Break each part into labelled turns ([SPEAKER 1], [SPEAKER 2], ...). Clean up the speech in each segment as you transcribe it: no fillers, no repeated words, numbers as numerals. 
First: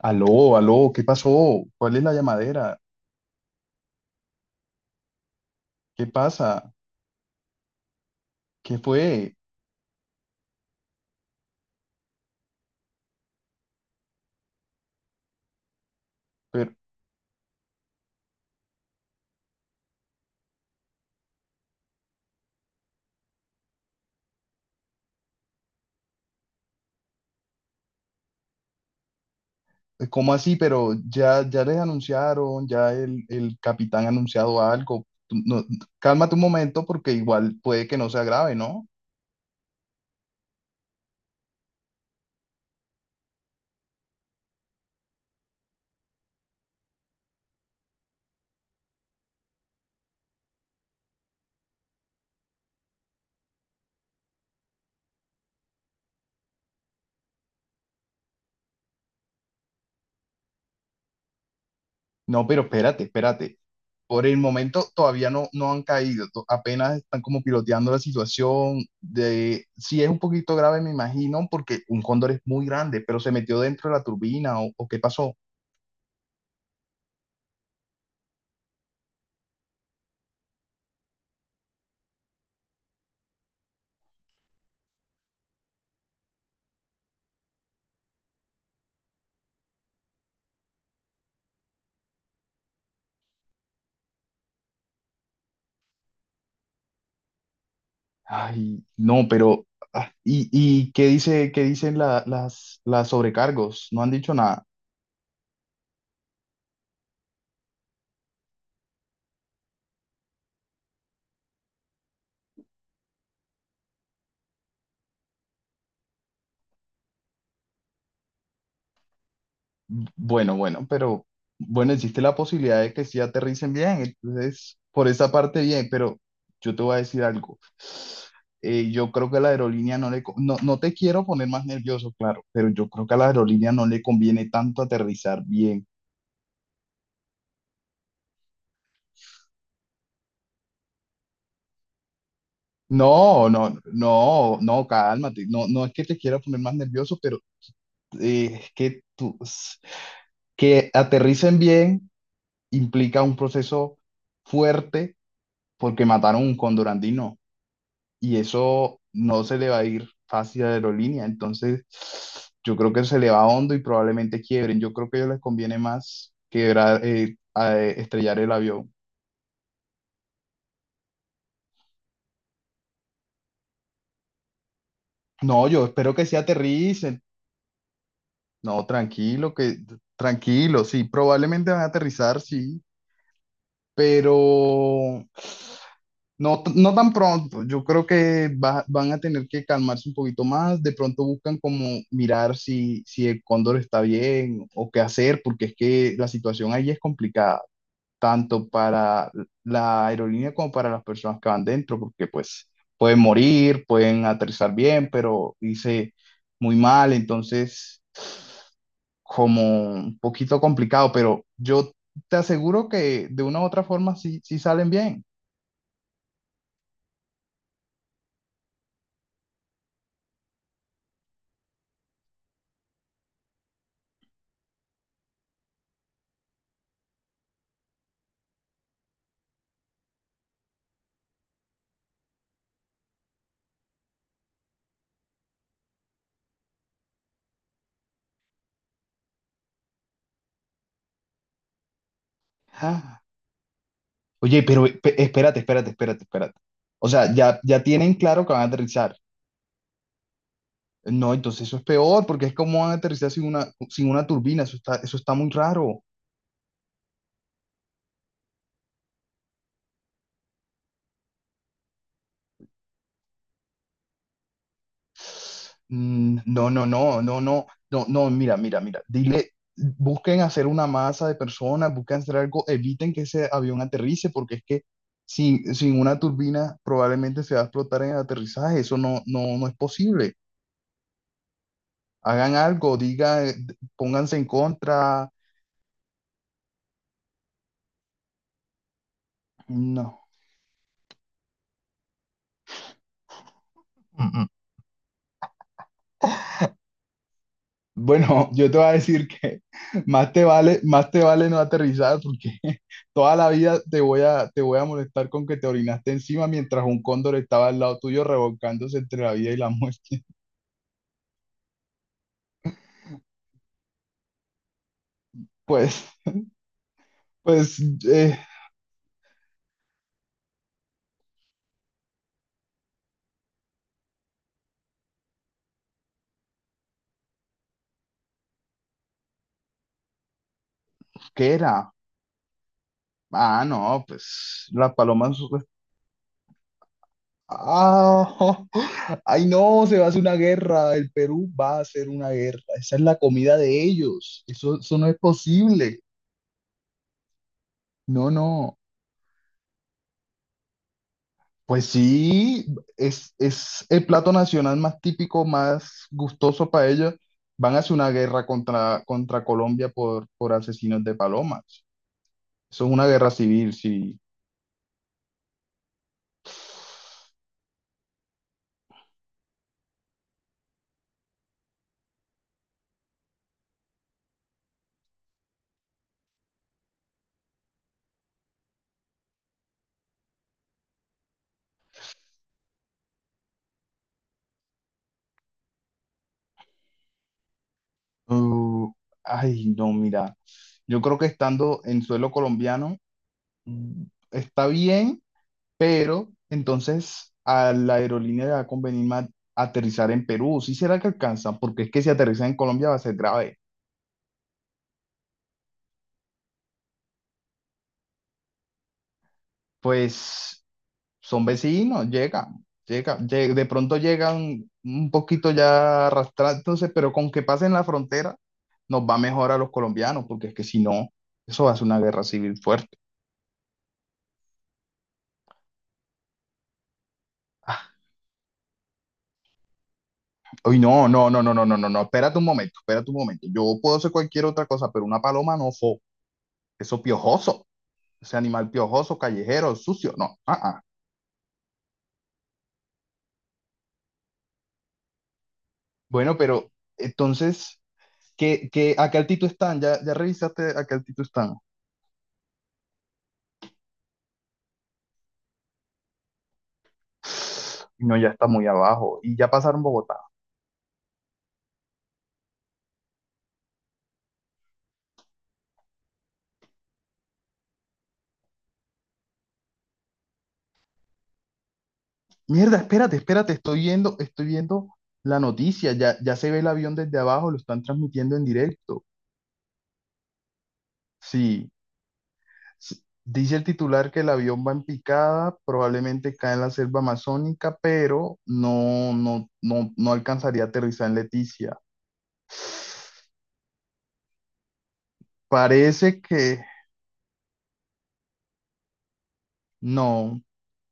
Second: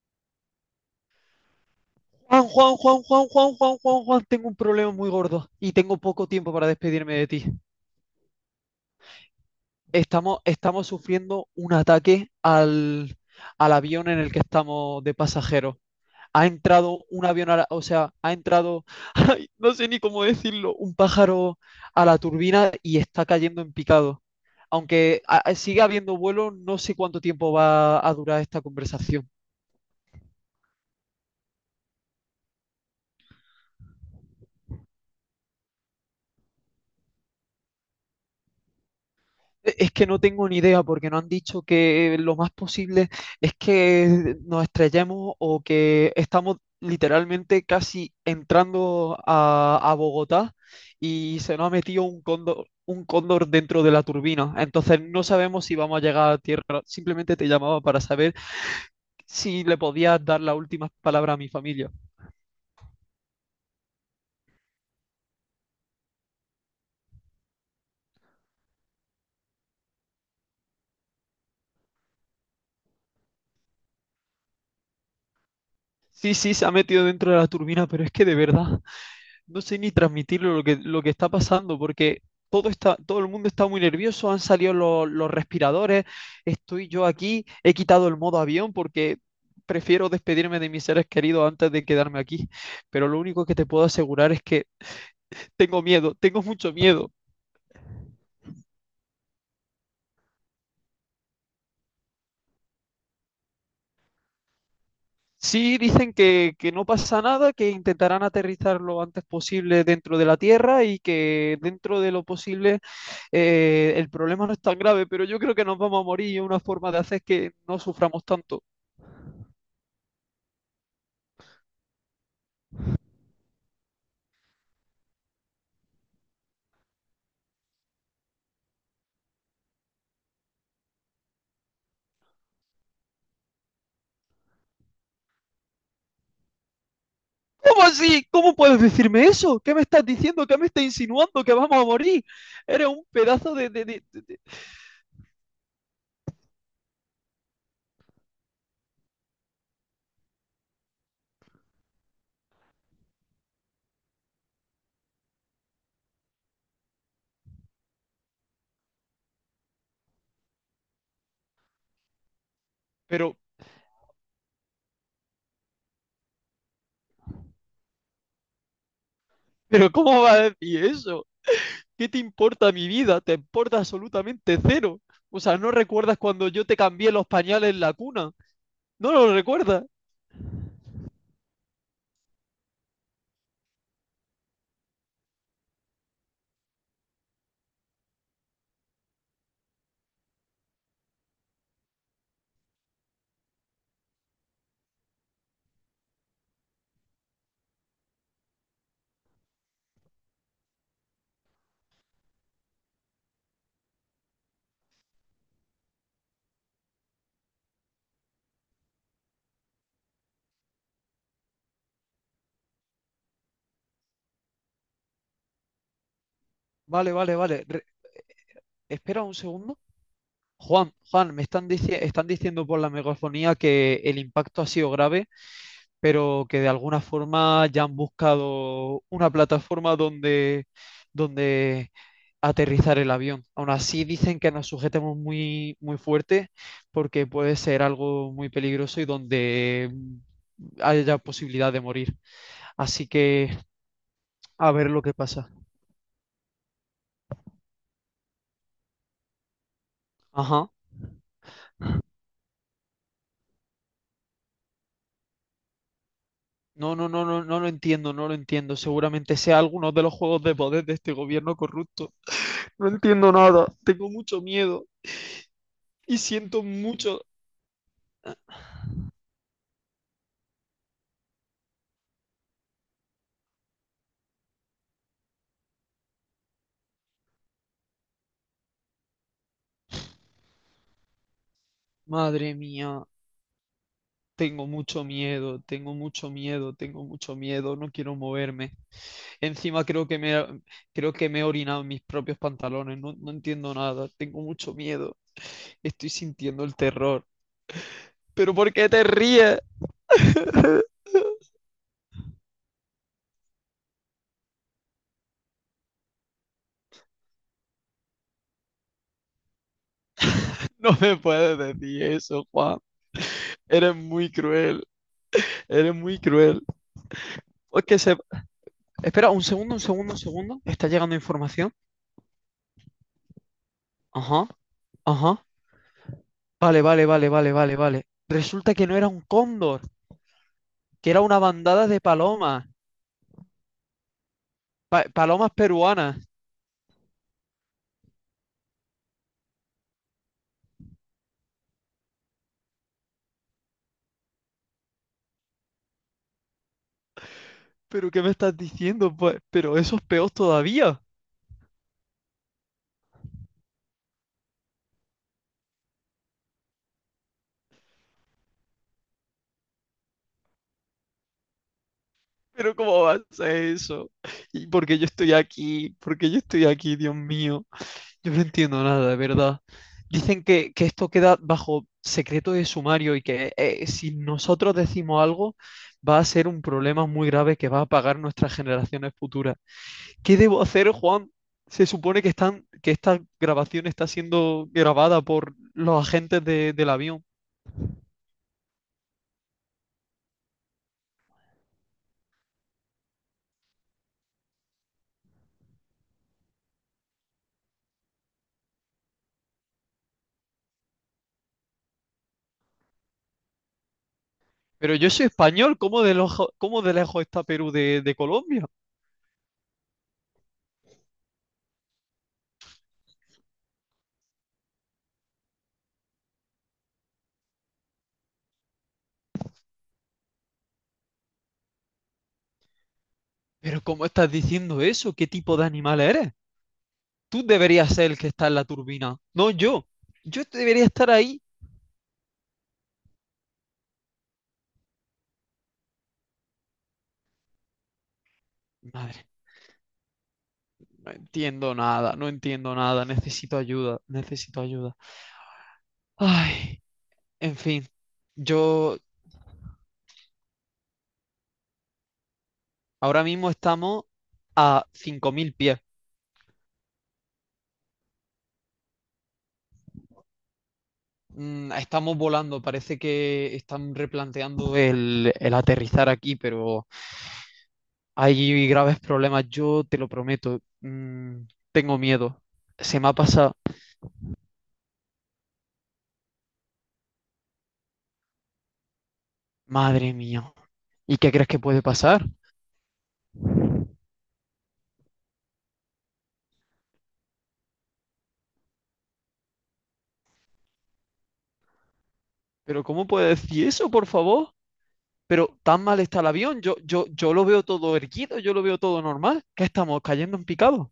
[SPEAKER 1] Aló, aló, ¿qué pasó? ¿Cuál es la
[SPEAKER 2] Juan, Juan,
[SPEAKER 1] llamadera?
[SPEAKER 2] Juan, Juan, Juan, Juan, Juan, Juan, tengo un problema muy gordo y tengo
[SPEAKER 1] ¿Qué
[SPEAKER 2] poco tiempo para
[SPEAKER 1] pasa?
[SPEAKER 2] despedirme de ti.
[SPEAKER 1] ¿Qué fue?
[SPEAKER 2] Estamos sufriendo un ataque al avión en el que estamos de pasajeros. Ha
[SPEAKER 1] Pero,
[SPEAKER 2] entrado un avión, a la- o sea, ha entrado, ay, no sé ni cómo decirlo, un pájaro a la turbina y está cayendo en picado. Aunque siga habiendo vuelo, no sé cuánto tiempo va a durar esta conversación.
[SPEAKER 1] ¿cómo así? Pero ya, ya les anunciaron, ya el capitán ha anunciado algo. No, cálmate un momento porque igual puede que no sea grave, ¿no?
[SPEAKER 2] Es que no tengo ni idea porque no han dicho que lo más posible es que nos estrellemos o que estamos literalmente casi entrando a Bogotá y se nos ha metido un cóndor dentro de la turbina. Entonces no sabemos si vamos a llegar a tierra. Simplemente te llamaba para saber si le podías dar las últimas palabras a mi familia.
[SPEAKER 1] No, pero espérate, espérate. Por el momento todavía no han caído, apenas están como piloteando la situación de si es un poquito grave, me imagino, porque un cóndor es muy grande, pero se metió dentro de la turbina o qué pasó.
[SPEAKER 2] Sí, sí, se ha metido dentro de la turbina, pero es que de verdad, no sé ni transmitirlo lo que está pasando, porque todo el mundo está muy nervioso, han salido los respiradores, estoy yo aquí, he quitado el modo avión porque prefiero despedirme de mis seres queridos antes de quedarme aquí, pero lo único que te puedo asegurar es que tengo miedo, tengo mucho miedo.
[SPEAKER 1] Ay, no, pero ah, ¿y qué dice, qué dicen las sobrecargos? No han dicho nada.
[SPEAKER 2] Sí, dicen que no pasa nada, que intentarán aterrizar lo antes posible dentro de la Tierra y que dentro de lo posible el problema no es tan grave, pero yo creo que nos vamos a morir y una forma de hacer es que no suframos tanto.
[SPEAKER 1] Bueno, bueno, pero bueno, existe la posibilidad de que sí aterricen bien, entonces por esa parte bien, pero yo te voy a decir algo. Yo creo que a la aerolínea no le, no, no te quiero poner más nervioso, claro, pero yo creo que a la aerolínea no le conviene tanto aterrizar bien.
[SPEAKER 2] ¿Cómo así? ¿Cómo puedes decirme eso? ¿Qué me estás diciendo? ¿Qué me estás insinuando? ¿Que vamos a morir? Eres un
[SPEAKER 1] No,
[SPEAKER 2] pedazo de...
[SPEAKER 1] no, no, no, cálmate. No, no es que te quiera poner más nervioso, pero es que tú, que aterricen bien implica un proceso fuerte porque mataron un cóndor andino y eso no se le va a ir fácil a la aerolínea. Entonces, yo creo que se le
[SPEAKER 2] Pero,
[SPEAKER 1] va hondo y probablemente quiebren. Yo creo que a ellos les conviene más quebrar, estrellar el avión.
[SPEAKER 2] pero ¿cómo vas a decir eso? ¿Qué te importa mi vida? Te importa absolutamente cero. O sea,
[SPEAKER 1] No,
[SPEAKER 2] ¿no
[SPEAKER 1] yo espero
[SPEAKER 2] recuerdas
[SPEAKER 1] que sí
[SPEAKER 2] cuando yo te cambié
[SPEAKER 1] aterricen.
[SPEAKER 2] los pañales en la cuna?
[SPEAKER 1] No,
[SPEAKER 2] No lo
[SPEAKER 1] tranquilo, que
[SPEAKER 2] recuerda.
[SPEAKER 1] tranquilo, sí, probablemente van a aterrizar, sí. Pero no, no tan pronto. Yo creo que van a tener que calmarse un poquito más. De pronto buscan como mirar si, si el cóndor está bien o qué hacer, porque es que la situación ahí es complicada, tanto para la aerolínea como para las personas que van dentro, porque pues pueden morir, pueden aterrizar bien, pero hice muy mal. Entonces, como un poquito complicado, pero yo te aseguro que de una u otra forma sí, sí salen bien.
[SPEAKER 2] Vale, vale, vale. Espera un segundo. Juan, Juan, están diciendo por la megafonía que el impacto ha sido grave, pero que de alguna forma ya han buscado una plataforma donde aterrizar el avión. Aún así dicen que nos sujetemos muy, muy fuerte porque puede ser algo muy peligroso y donde haya posibilidad de morir. Así
[SPEAKER 1] Ah,
[SPEAKER 2] que
[SPEAKER 1] oye,
[SPEAKER 2] a
[SPEAKER 1] pero
[SPEAKER 2] ver lo que pasa.
[SPEAKER 1] espérate, espérate, espérate, espérate. O sea, ya, ya tienen claro que van a aterrizar.
[SPEAKER 2] Ajá.
[SPEAKER 1] No, entonces eso es peor, porque es como van a aterrizar sin una, sin una turbina, eso está muy raro.
[SPEAKER 2] No, no, no, no, no lo entiendo, no lo entiendo. Seguramente sea alguno de los juegos de poder de este gobierno corrupto. No entiendo nada, tengo mucho miedo y siento
[SPEAKER 1] No, no, no,
[SPEAKER 2] mucho.
[SPEAKER 1] no, no, no, no, mira, mira, mira, dile, busquen hacer una masa de personas, busquen hacer algo, eviten que ese avión aterrice, porque es que sin, sin una turbina probablemente se va a explotar en el aterrizaje, eso no, no, no es posible. Hagan
[SPEAKER 2] Madre
[SPEAKER 1] algo,
[SPEAKER 2] mía,
[SPEAKER 1] digan, pónganse en
[SPEAKER 2] tengo mucho
[SPEAKER 1] contra,
[SPEAKER 2] miedo, tengo mucho miedo, tengo mucho miedo, no quiero moverme. Encima
[SPEAKER 1] no.
[SPEAKER 2] creo que me he orinado en mis propios pantalones, no, no entiendo nada, tengo mucho miedo, estoy sintiendo el terror.
[SPEAKER 1] Bueno,
[SPEAKER 2] ¿Pero
[SPEAKER 1] yo
[SPEAKER 2] por
[SPEAKER 1] te voy
[SPEAKER 2] qué
[SPEAKER 1] a
[SPEAKER 2] te
[SPEAKER 1] decir
[SPEAKER 2] ríes?
[SPEAKER 1] que más te vale no aterrizar porque toda la vida te voy a molestar con que te orinaste encima mientras un cóndor estaba al lado tuyo revolcándose entre la vida y la muerte.
[SPEAKER 2] No me puedes decir eso, Juan. Eres muy cruel, eres
[SPEAKER 1] Pues,
[SPEAKER 2] muy cruel.
[SPEAKER 1] pues,
[SPEAKER 2] Es que se...
[SPEAKER 1] eh,
[SPEAKER 2] Espera, un segundo, un segundo, un segundo. Está llegando información. Ajá, ajá. Vale, vale, vale, vale, vale, vale. Resulta que no era un cóndor, que era una
[SPEAKER 1] ¿qué
[SPEAKER 2] bandada
[SPEAKER 1] era?
[SPEAKER 2] de palomas.
[SPEAKER 1] Ah, no, pues las palomas.
[SPEAKER 2] Palomas peruanas.
[SPEAKER 1] Ah, ay no, se va a hacer una guerra. El Perú va a hacer una guerra. Esa es la comida de ellos. Eso no es posible.
[SPEAKER 2] ¿Pero qué
[SPEAKER 1] No,
[SPEAKER 2] me estás
[SPEAKER 1] no.
[SPEAKER 2] diciendo? Pues, pero eso es peor todavía.
[SPEAKER 1] Pues sí, es el plato nacional más típico, más gustoso para ellos. Van a hacer una guerra contra, contra Colombia por asesinos de palomas.
[SPEAKER 2] ¿Pero
[SPEAKER 1] Eso es
[SPEAKER 2] cómo
[SPEAKER 1] una
[SPEAKER 2] va a
[SPEAKER 1] guerra
[SPEAKER 2] ser
[SPEAKER 1] civil,
[SPEAKER 2] eso?
[SPEAKER 1] sí.
[SPEAKER 2] ¿Y por qué yo estoy aquí? ¿Por qué yo estoy aquí, Dios mío? Yo no entiendo nada, de verdad. Dicen que esto queda bajo secreto de sumario y que si nosotros decimos algo va a ser un problema muy grave que va a pagar nuestras generaciones futuras. ¿Qué debo hacer, Juan? Se supone que que esta grabación está siendo grabada por los agentes del avión.
[SPEAKER 1] Uh, ay, no, mira. Yo creo que estando en suelo colombiano mm, está bien, pero entonces a la aerolínea le va a convenir más aterrizar en Perú. ¿Sí será que alcanza? Porque es que si aterriza en Colombia va a ser grave.
[SPEAKER 2] Pero yo soy español, cómo de lejos está Perú de Colombia?
[SPEAKER 1] Pues son vecinos, llegan, llegan, de pronto llegan un poquito ya arrastrándose, pero con que pasen la frontera nos va mejor a los colombianos, porque es que si no, eso va a ser una guerra civil fuerte.
[SPEAKER 2] Pero ¿cómo estás diciendo eso? ¿Qué tipo de animal eres? Tú
[SPEAKER 1] Ah,
[SPEAKER 2] deberías ser el que está en la turbina, no yo. Yo
[SPEAKER 1] uy,
[SPEAKER 2] debería
[SPEAKER 1] no,
[SPEAKER 2] estar
[SPEAKER 1] no, no,
[SPEAKER 2] ahí.
[SPEAKER 1] no, no, no, no, no, espérate un momento, espérate un momento. Yo puedo hacer cualquier otra cosa, pero una paloma no fo, eso piojoso, ese animal piojoso,
[SPEAKER 2] Madre,
[SPEAKER 1] callejero, sucio, no, ah, ah.
[SPEAKER 2] no entiendo nada, no entiendo nada. Necesito ayuda, necesito ayuda.
[SPEAKER 1] Bueno, pero
[SPEAKER 2] Ay, en
[SPEAKER 1] entonces,
[SPEAKER 2] fin,
[SPEAKER 1] ¿qué, qué,
[SPEAKER 2] yo
[SPEAKER 1] a qué altitud están? ¿Ya, ya revisaste a qué altitud están?
[SPEAKER 2] ahora mismo estamos a 5.000 pies.
[SPEAKER 1] No, ya está muy abajo. Y ya pasaron Bogotá.
[SPEAKER 2] Mm, estamos volando, parece que están replanteando el aterrizar aquí, pero hay graves problemas, yo te lo prometo. Tengo miedo.
[SPEAKER 1] Mierda,
[SPEAKER 2] Se me ha
[SPEAKER 1] espérate, espérate,
[SPEAKER 2] pasado.
[SPEAKER 1] estoy viendo la noticia. Ya, ya se ve el avión desde abajo, lo están transmitiendo en directo.
[SPEAKER 2] Madre mía. ¿Y qué crees que
[SPEAKER 1] Sí,
[SPEAKER 2] puede pasar?
[SPEAKER 1] sí. Dice el titular que el avión va en picada, probablemente cae en la selva amazónica, pero no, no, no, no alcanzaría a aterrizar en Leticia.
[SPEAKER 2] Pero ¿cómo puede decir eso, por favor? Pero tan mal está
[SPEAKER 1] Parece
[SPEAKER 2] el avión,
[SPEAKER 1] que
[SPEAKER 2] yo lo veo todo erguido, yo lo veo todo normal. ¿Qué estamos cayendo
[SPEAKER 1] no,
[SPEAKER 2] en picado?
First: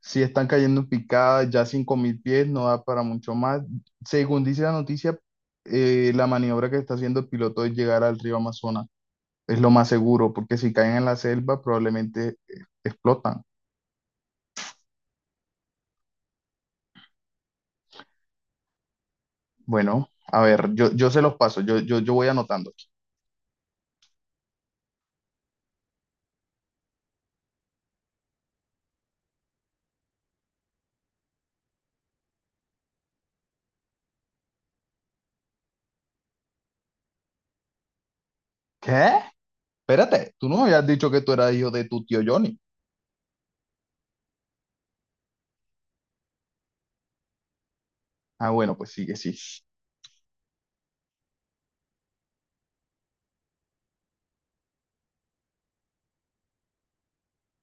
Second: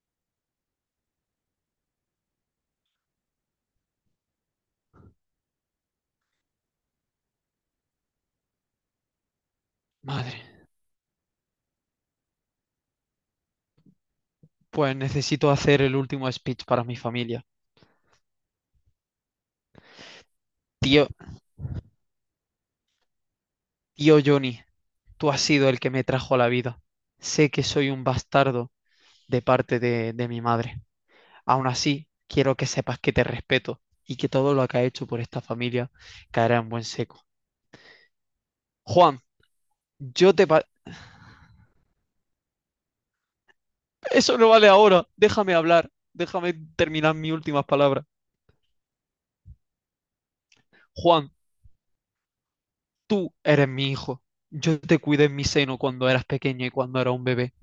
[SPEAKER 1] si están cayendo en picada, ya 5000 pies, no da para mucho más. Según dice la noticia, la maniobra que está haciendo el piloto es llegar al río Amazonas. Es lo más seguro,
[SPEAKER 2] Madre,
[SPEAKER 1] porque si caen en la selva probablemente explotan.
[SPEAKER 2] pues necesito hacer el último speech para mi familia.
[SPEAKER 1] Bueno, a ver, yo,
[SPEAKER 2] Tío,
[SPEAKER 1] yo se los paso, yo voy anotando aquí.
[SPEAKER 2] tío Johnny, tú has sido el que me trajo a la vida. Sé que soy un bastardo de parte de mi madre. Aún así, quiero que sepas que te respeto y que todo lo que has hecho por esta familia caerá en buen seco.
[SPEAKER 1] ¿Qué?
[SPEAKER 2] Juan, yo
[SPEAKER 1] Espérate,
[SPEAKER 2] te,
[SPEAKER 1] tú no me habías dicho que tú eras hijo de tu tío Johnny.
[SPEAKER 2] Eso no vale ahora. Déjame hablar. Déjame terminar mis últimas palabras.
[SPEAKER 1] Ah, bueno, pues sigue, sí.
[SPEAKER 2] Juan, tú eres mi hijo. Yo te cuidé en mi seno cuando eras pequeño y cuando era un bebé.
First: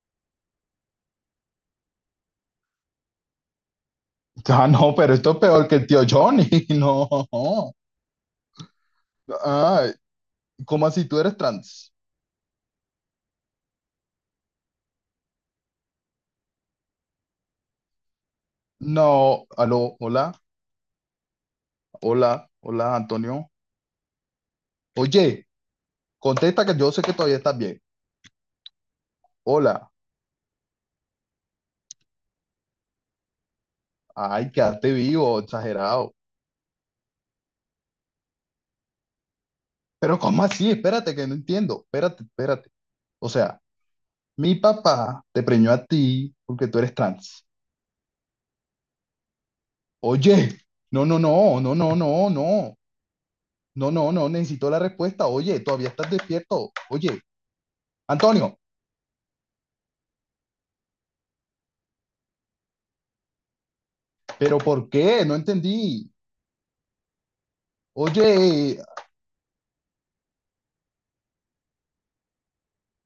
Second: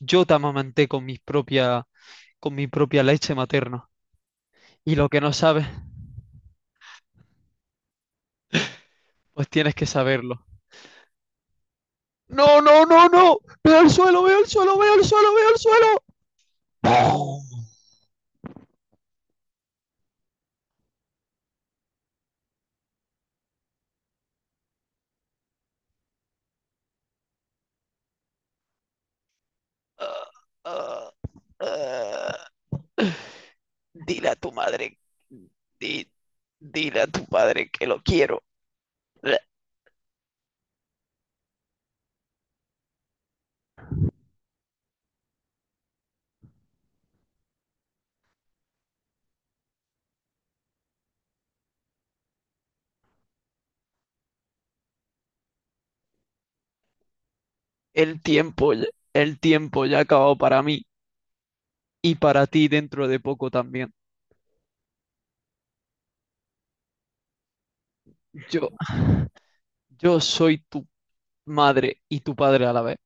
[SPEAKER 2] Yo te amamanté con mis propia, con mi propia leche materna.
[SPEAKER 1] Ah, no,
[SPEAKER 2] Y lo
[SPEAKER 1] pero
[SPEAKER 2] que
[SPEAKER 1] esto
[SPEAKER 2] no
[SPEAKER 1] es peor
[SPEAKER 2] sabes,
[SPEAKER 1] que el tío Johnny, no.
[SPEAKER 2] pues tienes que
[SPEAKER 1] Ah,
[SPEAKER 2] saberlo.
[SPEAKER 1] ¿cómo así tú eres trans?
[SPEAKER 2] No, no, no, no. Veo al suelo, veo al suelo, veo al suelo, veo al suelo. Ah,
[SPEAKER 1] No, aló, hola. Hola, hola Antonio. Oye, contesta que yo sé que todavía estás bien. Hola.
[SPEAKER 2] ah, ah. Dile a
[SPEAKER 1] Ay,
[SPEAKER 2] tu
[SPEAKER 1] quedaste
[SPEAKER 2] madre.
[SPEAKER 1] vivo,
[SPEAKER 2] di-
[SPEAKER 1] exagerado.
[SPEAKER 2] Dile a tu padre que lo quiero. Uh,
[SPEAKER 1] Pero ¿cómo así? Espérate, que no entiendo. Espérate, espérate. O sea, mi papá te preñó a ti porque tú eres trans. Oye, no, no, no, no, no, no, no. No, no, no, necesito la respuesta. Oye, todavía estás despierto. Oye,
[SPEAKER 2] El
[SPEAKER 1] Antonio,
[SPEAKER 2] tiempo, ya- el tiempo ya ha acabado para mí y para ti dentro de poco también.
[SPEAKER 1] pero ¿por qué? No entendí.
[SPEAKER 2] Yo,
[SPEAKER 1] Oye,
[SPEAKER 2] yo soy tu madre y tu padre a la vez,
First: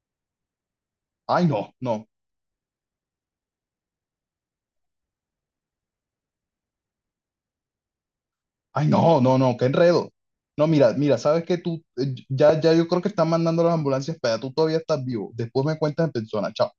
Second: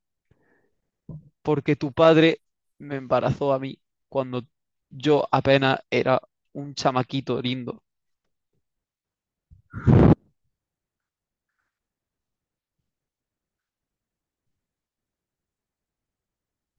[SPEAKER 1] ay, no,
[SPEAKER 2] porque tu
[SPEAKER 1] no.
[SPEAKER 2] padre me embarazó a mí cuando yo apenas era un chamaquito lindo.
[SPEAKER 1] Ay, no, no, no, qué enredo. No, mira, mira, sabes que tú, ya, ya yo creo que están mandando las ambulancias para tú todavía estás vivo. Después me cuentas en persona, chao.